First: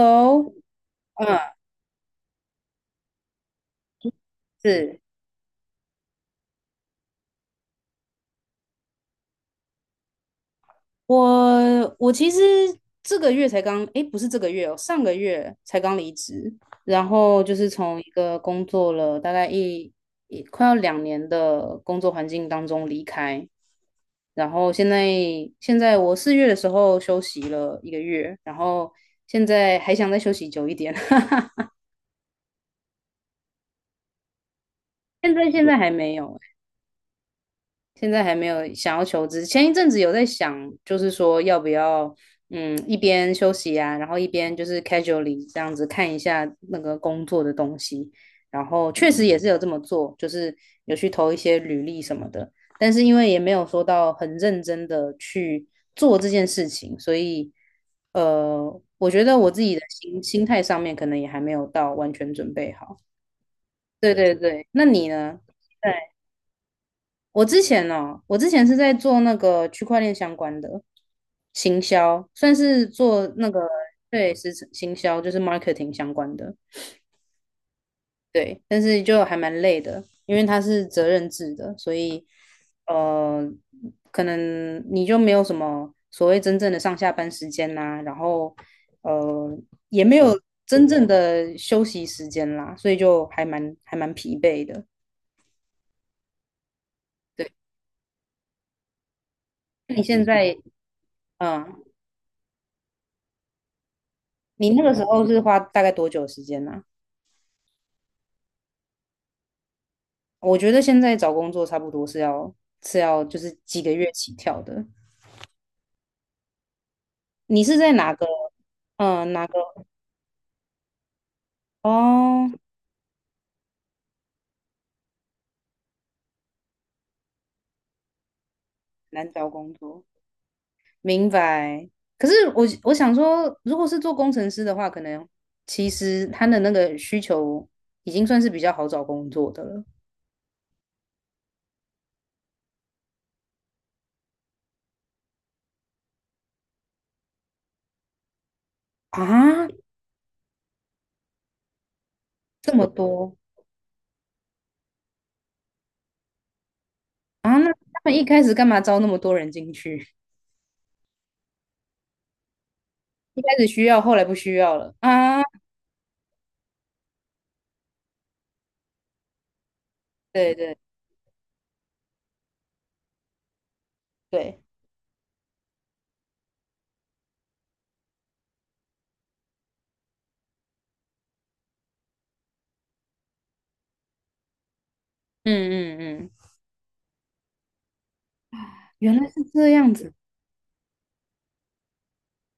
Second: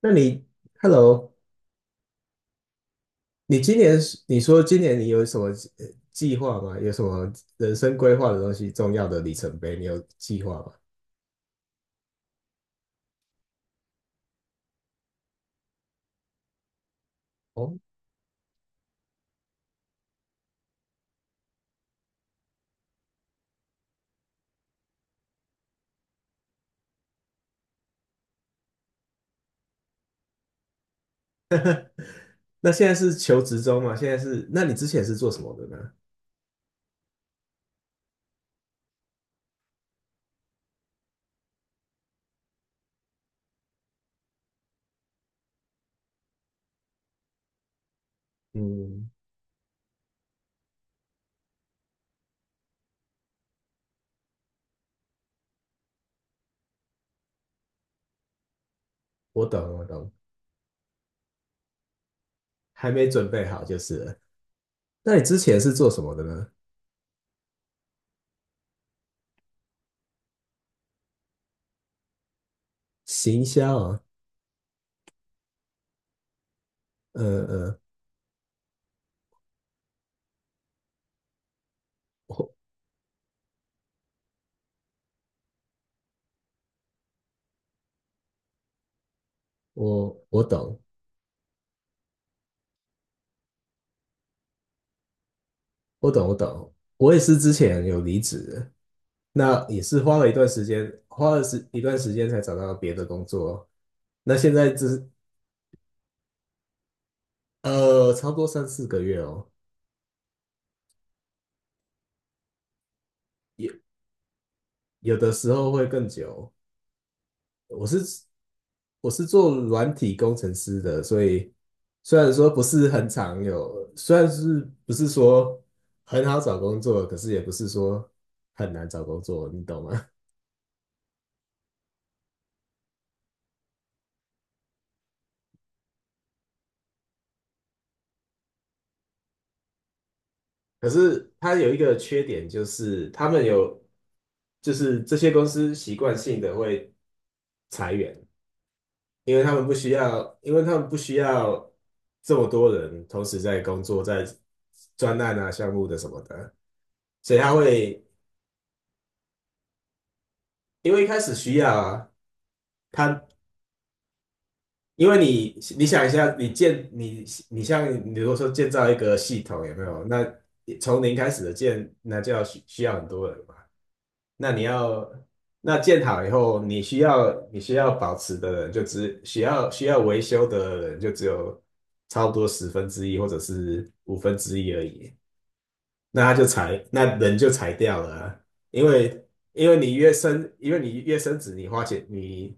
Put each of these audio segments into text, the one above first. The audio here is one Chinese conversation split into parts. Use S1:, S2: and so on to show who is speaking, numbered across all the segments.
S1: 那你 ，Hello，
S2: 嗯，
S1: 你说今年
S2: 是，
S1: 你有什么计划吗？有什么人生规划的东西，重要的里程碑，你有计划吗？
S2: 我其实这个月才刚，诶，不是这个月哦，上个月才刚离职，然后就是
S1: 哦，
S2: 从一个工作了大概一快要2年的工作环境当中离开，然后现在我4月的时候休息了1个月，然后现在还想再休息久一点，
S1: 那现在是求职中嘛？现在是，那你之前是做
S2: 现
S1: 什
S2: 在
S1: 么的
S2: 现在还
S1: 呢？
S2: 没有，现在还没有想要求职，前一阵子有在想，就是说要不要，嗯，一边休息啊，然后一边就是 casually 这样子看一下那个工作的东西，然后
S1: 嗯，
S2: 确实也是有这么做，就是有去投一些履历什么的，但是因为也没有说到很认真的去做这件事情，所以，我觉得
S1: 我
S2: 我自己
S1: 懂，
S2: 的
S1: 我懂，
S2: 心态上面可能也还没有到完全准备
S1: 还
S2: 好。
S1: 没准备好就是了。
S2: 对对对，那你
S1: 那你之
S2: 呢？
S1: 前是做什么的呢？
S2: 我之前是在做那个区块链相关的行销，算是做
S1: 行
S2: 那个，
S1: 销啊，
S2: 对，是行销，就是 marketing 相关的，
S1: 嗯嗯，
S2: 对，但是就还蛮累的，因为它是责任制的，所以
S1: 我
S2: 呃，可能你就没有什么所谓真正的上下班时间啦，然后呃也没
S1: 我
S2: 有
S1: 我懂，
S2: 真正的休息时间啦，所以就还蛮疲惫的。
S1: 我懂，我懂，我也是之
S2: 对，
S1: 前有离职，那也
S2: 那
S1: 是
S2: 你
S1: 花
S2: 现
S1: 了一段
S2: 在
S1: 时间，花了时一
S2: 嗯？
S1: 段时间才找到别的工作哦。那现
S2: 你
S1: 在
S2: 那
S1: 只
S2: 个时
S1: 是
S2: 候是花大概多久时间呢、啊
S1: 呃，差不多三四个月哦，
S2: 我觉得现在找工作差不多是要就是
S1: 有
S2: 几个月起跳的。
S1: 有的时候会更久。
S2: 你是
S1: 我
S2: 在哪
S1: 是
S2: 个？
S1: 我是
S2: 哪
S1: 做
S2: 个？
S1: 软体工程师的，所以虽然说
S2: 哦，
S1: 不是很常有，虽然是不是说很好找工作，可是也不是说很难找工
S2: 难
S1: 作，
S2: 找
S1: 你
S2: 工
S1: 懂
S2: 作，
S1: 吗？
S2: 明白。可是我想说，如果是做工程师的话，可能其实他的那个需求已经算是比较好找工作的了
S1: 可是它有一个缺点，就是他们有，就是这些公司习惯性的会裁员。
S2: 啊，
S1: 因为他们不需要这么多
S2: 这么
S1: 人同
S2: 多，
S1: 时在工作，在专案啊、项目的什么的，所以他
S2: 他
S1: 会，
S2: 们一开始干嘛招那么多人进去？
S1: 因为一开始需要啊，他
S2: 一开始需要，后来不需要了
S1: 因为
S2: 啊？
S1: 你想一下，你像你如果说建造一个系统有没有？那
S2: 对对
S1: 从零开始的建，那就要需要很多人嘛。那你
S2: 对，
S1: 要那建好以后，你需要保持的人就只需要维修的人就只有差不多十分之一或者是五分之一而已。
S2: 嗯嗯
S1: 那他就
S2: 嗯。
S1: 裁，那人就裁掉了啊。因
S2: 原
S1: 为
S2: 来是
S1: 因
S2: 这
S1: 为
S2: 样
S1: 你越
S2: 子，
S1: 升，因为你越升子，你花钱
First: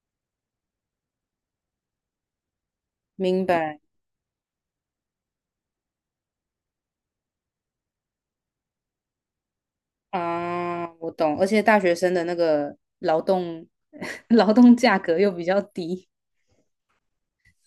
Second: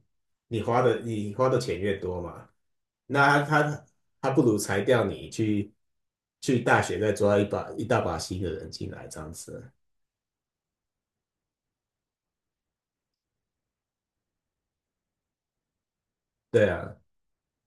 S1: 你花的钱越多嘛。那
S2: 明
S1: 他
S2: 白
S1: 他他不如裁掉你去大学再抓一大把新的人进来这样子，
S2: 啊，我懂。而且大学生的那个劳动 劳动价格又比较低，
S1: 对啊，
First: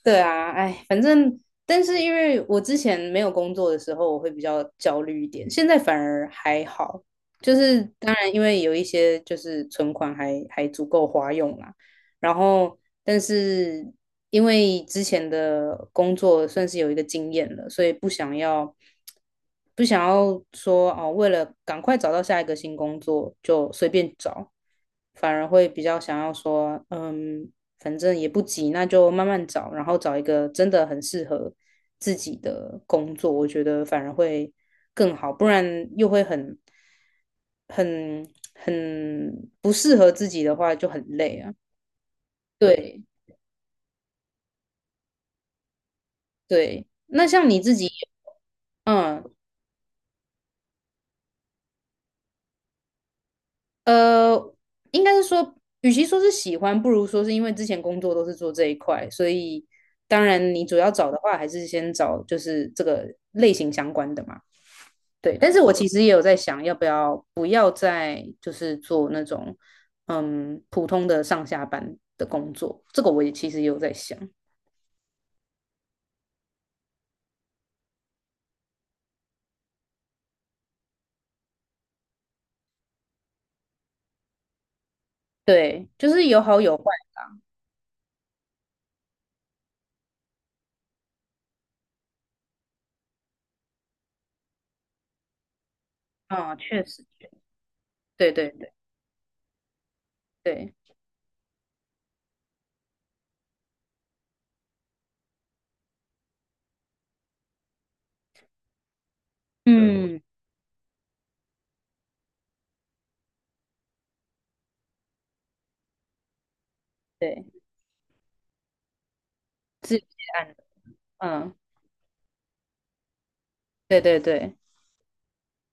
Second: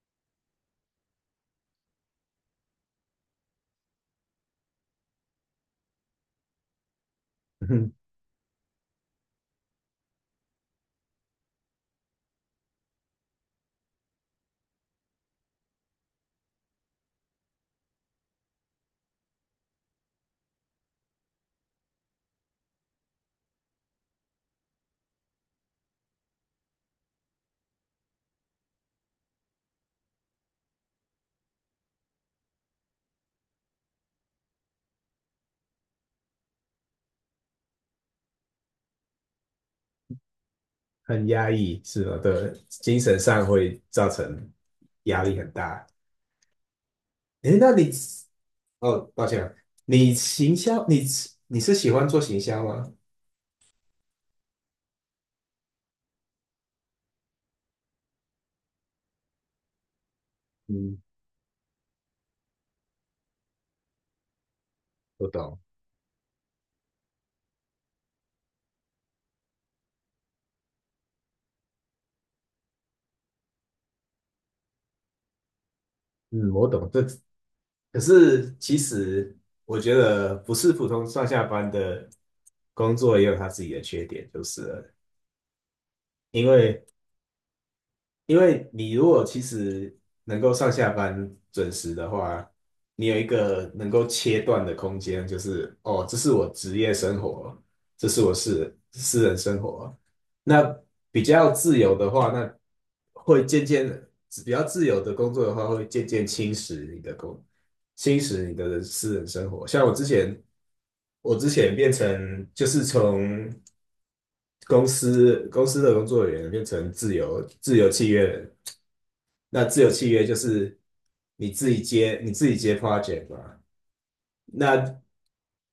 S2: 对啊，哎，反正，但是因为我之前没有工作的时候，我会比较焦虑一点，现在反而还好。就是
S1: 嗯
S2: 当然，因为有一些就是存款还足够花用啦，然后但是因为之前的工作算是有一个经验了，所以不想要说哦，为了赶快找到下一个新工作就随便找，反而会比较想要说，嗯，反正也不急，那就慢慢找，然后找一个真的很适合自己的工作，我觉得反而会更好，不然又会很很不适合自己的话就很
S1: 很
S2: 累
S1: 压
S2: 啊。
S1: 抑是吧？对，精
S2: 对
S1: 神上会造成压力很大。
S2: 对，那像
S1: 诶，
S2: 你自己，
S1: 哦，
S2: 嗯
S1: 抱歉啊，你行销，你你是喜欢做行销吗？
S2: 呃，应该是说，与其说是喜欢，不如说是因为之前工作都是做这一块，所以当然你主要
S1: 嗯，
S2: 找的话，还是先找就是这个类型相关的嘛。
S1: 我
S2: 对，但
S1: 懂。
S2: 是我其实也有在想，要不要不要再就是做那种普通的上下班的工作，这个我也其实也有在想。
S1: 嗯，我懂这，可是其实我觉得不是普通上下班的工作也有它自己的缺点，就是了。
S2: 对，就是有
S1: 因
S2: 好有坏
S1: 为。因为你如果其实能够上下班准时的话，你有一个能够切断的空间，就是哦，这是我
S2: 啊，
S1: 职
S2: 确
S1: 业
S2: 实，
S1: 生活，这是
S2: 对
S1: 我
S2: 对对
S1: 私人生活。那
S2: 对，
S1: 比较自由的话，那会渐渐比较自由的工作的话，会渐渐侵蚀你的私人生活。像我之
S2: 嗯，
S1: 前，我之前变成就是从公司的工作人员变成
S2: 对，
S1: 自由契约人。那自由
S2: 自己
S1: 契约就
S2: 按的，
S1: 是
S2: 嗯，
S1: 你自己接 project 嘛，
S2: 对对对，
S1: 那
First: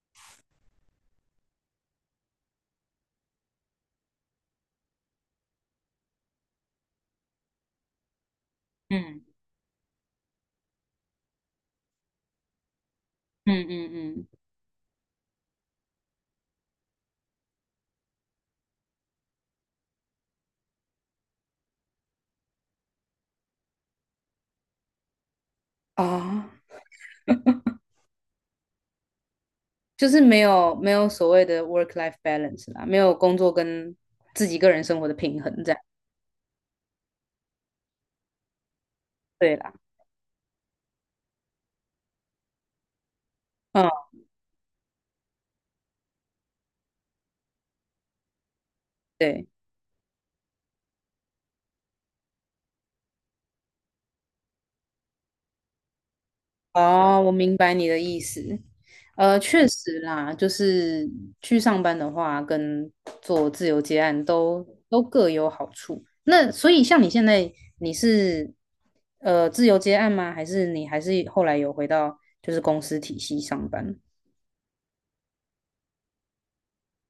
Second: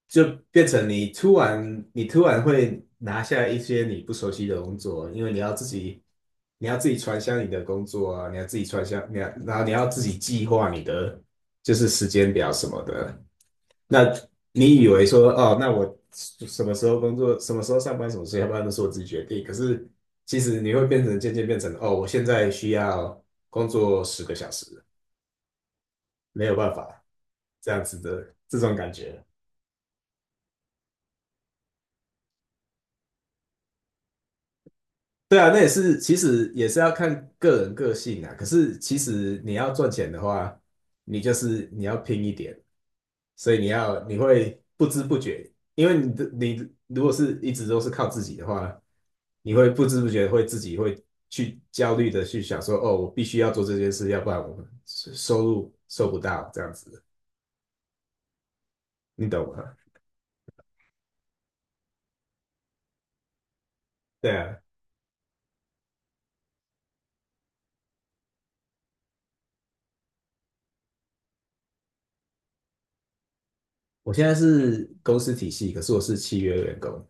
S1: 就变成你突然会拿下一些你不熟悉的工作，因为你要自己。你要自己传销你的工作啊，你要自己传销，你
S2: 嗯
S1: 要，然后你要自己计划你的就是时间表什么的。
S2: 嗯
S1: 那
S2: 嗯
S1: 你以为说哦，那我什么时候工作，什么时候上班，什么时候下班都是我自己决定。可是其实你会变成渐渐变成哦，我现在需要工作10个小时，
S2: 嗯，
S1: 没有办
S2: 啊，
S1: 法这样子的这种感觉。
S2: 就是没有所谓的 work life balance 啦，没有工作跟自己个人生活的
S1: 对
S2: 平
S1: 啊，
S2: 衡
S1: 那也
S2: 这样，
S1: 是其实也是要看个人个性啊。可是其实你
S2: 对
S1: 要
S2: 啦，
S1: 赚钱的话，你就是你要拼一点，所以你
S2: 嗯，
S1: 要你会不知不觉，因为你的你如果是一直都是靠自己的话。
S2: 对。
S1: 你会不知不觉会自己会去焦虑的去想说，哦，我必须要做这件事，要不然我们收入收不到这样子，
S2: 哦，我明白你的意思。
S1: 你懂
S2: 确
S1: 吗？
S2: 实啦，就是去上班的话，跟做自由接案
S1: 对啊，
S2: 都各有好处。那所以像你现在，你是自由接案吗？还是你还是后来有回到就是公司体系上班？
S1: 我现在是公司体系，可是我是契约员工，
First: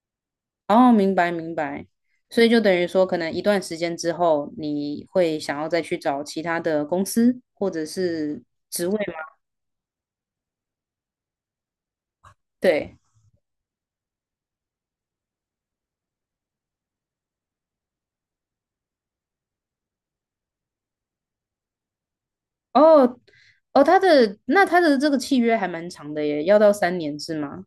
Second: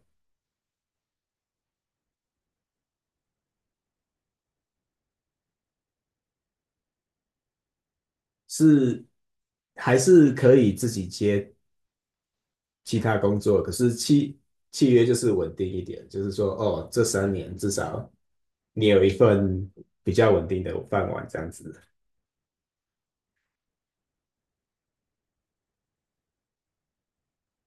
S2: 哦，明白明白。所以就等于说，可能一段时间之后，你会想要再去找其他的公司或者是职位
S1: 是，
S2: 吗？
S1: 还是可以自己接其
S2: 对。
S1: 他工作，可是契约就是稳定一点，就是说，哦，这3年至少你有一份比较稳定的饭碗这样子。
S2: 哦哦，他的他的这个契约还蛮长的耶，要到三年是吗？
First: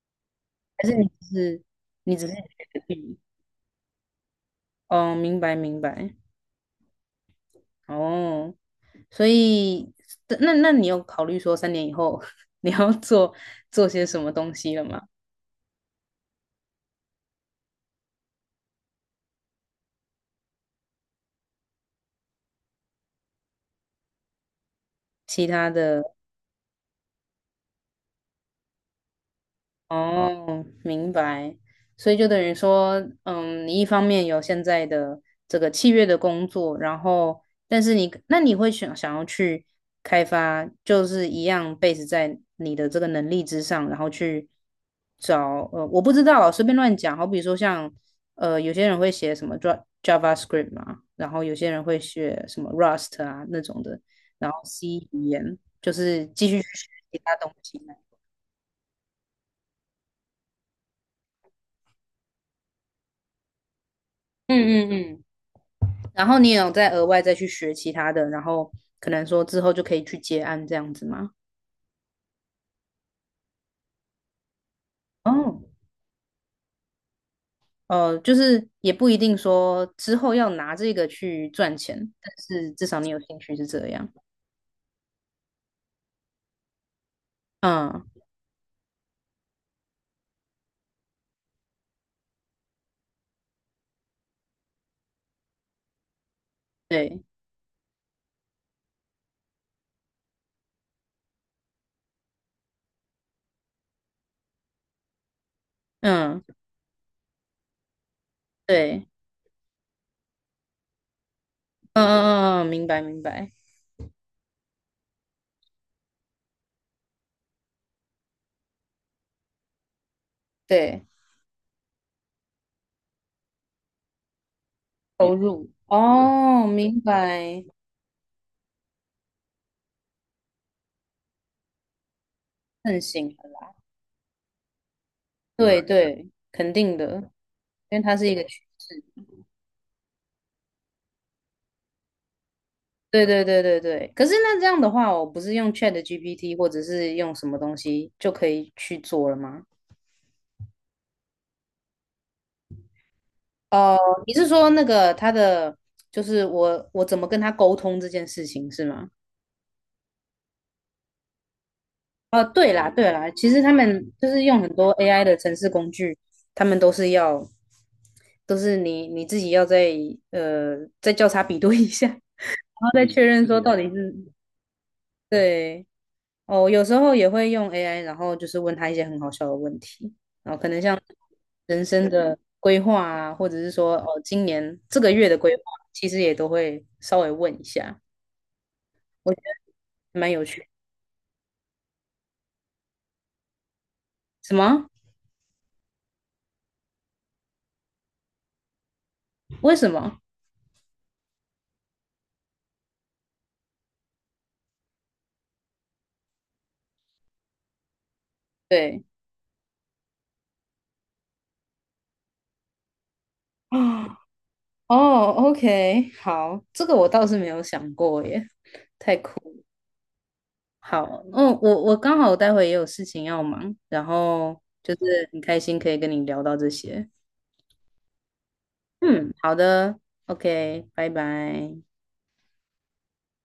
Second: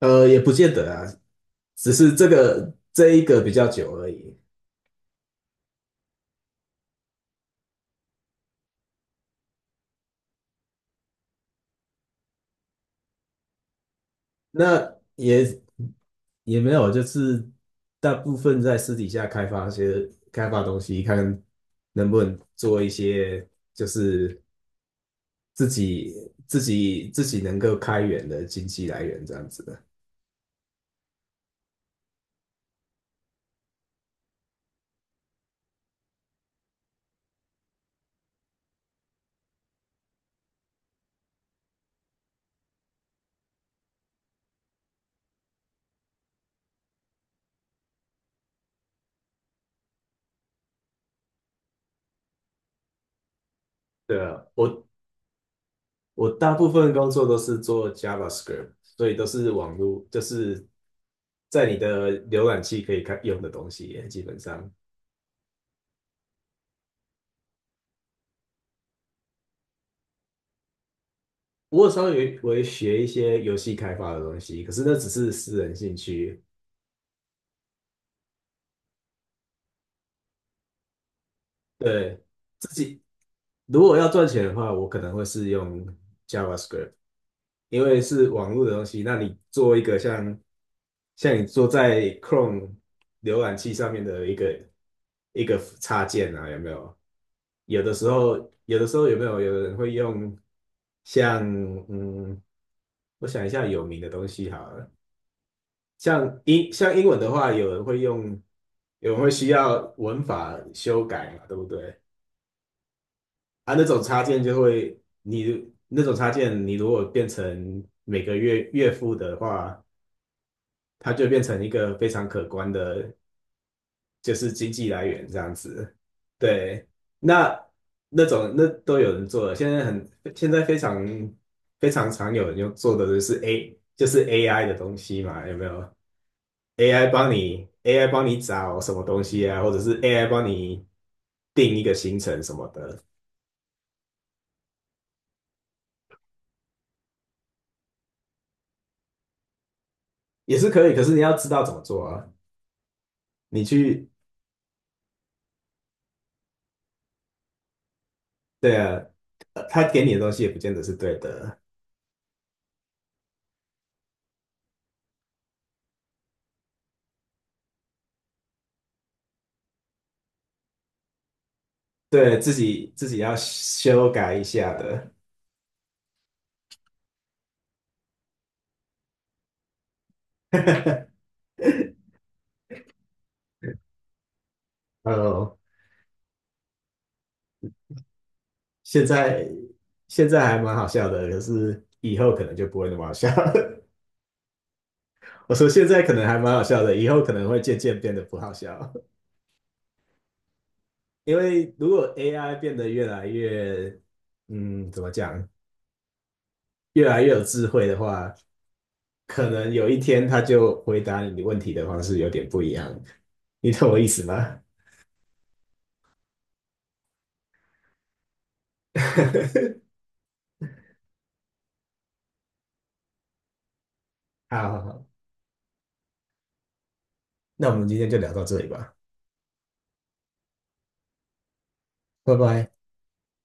S1: 呃，也不见
S2: 还
S1: 得
S2: 是
S1: 啊，
S2: 你只是
S1: 只是
S2: 觉得
S1: 这
S2: 嗯，
S1: 一个比较久而已。
S2: 哦，明白明白哦，所以那你有考虑说3年以后 你要做些什么东西了
S1: 那
S2: 吗？
S1: 也没有，就是大部分在私底下开发东西，看能不能做一些就是
S2: 其
S1: 自
S2: 他的？
S1: 己自己能够开源的经济来源这样子的。
S2: 啊哦，明白。所以就等于说，嗯，你一方面有现在的这个契约的工作，然后，但是你，那你会想要去开发，就是一样 base 在你的这个能力之上，然后去找，我不知道啊，随便乱讲。好比说像，有些人会写什么 Java JavaScript 嘛，然后有些人会写什么 Rust 啊那种的，
S1: 对啊，
S2: 然后 C 语言，就是
S1: 我
S2: 继
S1: 大
S2: 续去
S1: 部
S2: 学
S1: 分工
S2: 其
S1: 作
S2: 他
S1: 都
S2: 东
S1: 是
S2: 西。
S1: 做 JavaScript，所以都是网络，就是在你的浏览器可以看用的东西耶基本上。
S2: 嗯嗯嗯。然后你也有再额外再去学其他的，然后可能说之后就可以去接案这样子吗？
S1: 我有微学一些游戏开发的东西，可是那只是私
S2: 哦，
S1: 人兴趣。
S2: 就是也不一定说之后要拿这个去赚钱，
S1: 对，
S2: 但
S1: 自
S2: 是至少
S1: 己
S2: 你有兴趣是
S1: 如
S2: 这
S1: 果
S2: 样。
S1: 要赚钱的话，我可能会是用 JavaScript，因为
S2: 嗯，
S1: 是网络的东西。那你做一个像你做在 Chrome 浏览器上面的一个插件啊，有没有？
S2: 对，
S1: 有的时候，有的时候有没有有人会用像，嗯，我想一下有名的东西好了，
S2: 嗯，
S1: 像英文的话，有人会用，
S2: 对，
S1: 有人会需要文法修改嘛，对不对？
S2: 嗯嗯嗯，嗯明白明白，
S1: 啊，那种插件就会，你那种插件，你如果变成每个月月付的话，
S2: 对，
S1: 它就变成一个非常可观的，就是经济来源
S2: 投
S1: 这样
S2: 入。
S1: 子。
S2: 哦，
S1: 对，
S2: 明
S1: 那
S2: 白，
S1: 那都有人做了，现在非常常有人用做
S2: 盛
S1: 的就
S2: 行，
S1: 是 AI 的东西嘛，有没
S2: 对
S1: 有？
S2: 对，肯定的，因为
S1: AI
S2: 它
S1: 帮
S2: 是一
S1: 你
S2: 个趋
S1: 找什么
S2: 势。
S1: 东西啊，或者是 AI 帮你定一个行程什么的，
S2: 对对对对对，可是那这样的话，我不是用 Chat GPT 或者是用什么东西就可以去做了吗？
S1: 也是可以，可是你要知道怎么做啊。你
S2: 哦，
S1: 去
S2: 你是说那个他的，就是我怎么跟他沟通这件事情
S1: 对
S2: 是
S1: 啊，
S2: 吗？
S1: 他给你的东西也不见得是对的，
S2: 哦，对啦对啦，其实他们就是用很多 AI 的程式工具，他们都是要，都是你自己要再呃再交叉比对一下，然
S1: 对，
S2: 后再
S1: 自己
S2: 确
S1: 要
S2: 认说到底
S1: 修
S2: 是
S1: 改一下的。
S2: 对。哦，有时候也会用 AI，然后就是问他一些很好笑的问题，然后可能像人生的规划啊，或者是说哦，今年这个月的规
S1: 呃，
S2: 划，其实也都会稍微问一下，
S1: 现
S2: 我觉
S1: 在
S2: 得
S1: 现
S2: 蛮有
S1: 在还
S2: 趣。
S1: 蛮好笑的，可是以后可能就不会那么好笑了。
S2: 什么？
S1: 我说现在可能还蛮好笑的，以后可能会渐渐变得不好笑，
S2: 为什么？
S1: 因为如果 AI 变得越来越，怎么讲，越来越有智慧的话，
S2: 对
S1: 可能有一天它就回答你问题的方式有点不一样，你懂我意
S2: 啊，
S1: 思吗？
S2: 哦，OK，好，这个我倒是没有想过耶，太酷。好，嗯，我我刚好待会也有事情要忙，然后
S1: 好好
S2: 就
S1: 好。
S2: 是很开心可以跟你聊到这些。
S1: 那我们今天就聊到这里吧，
S2: 嗯，好的，OK，拜拜。
S1: 拜拜。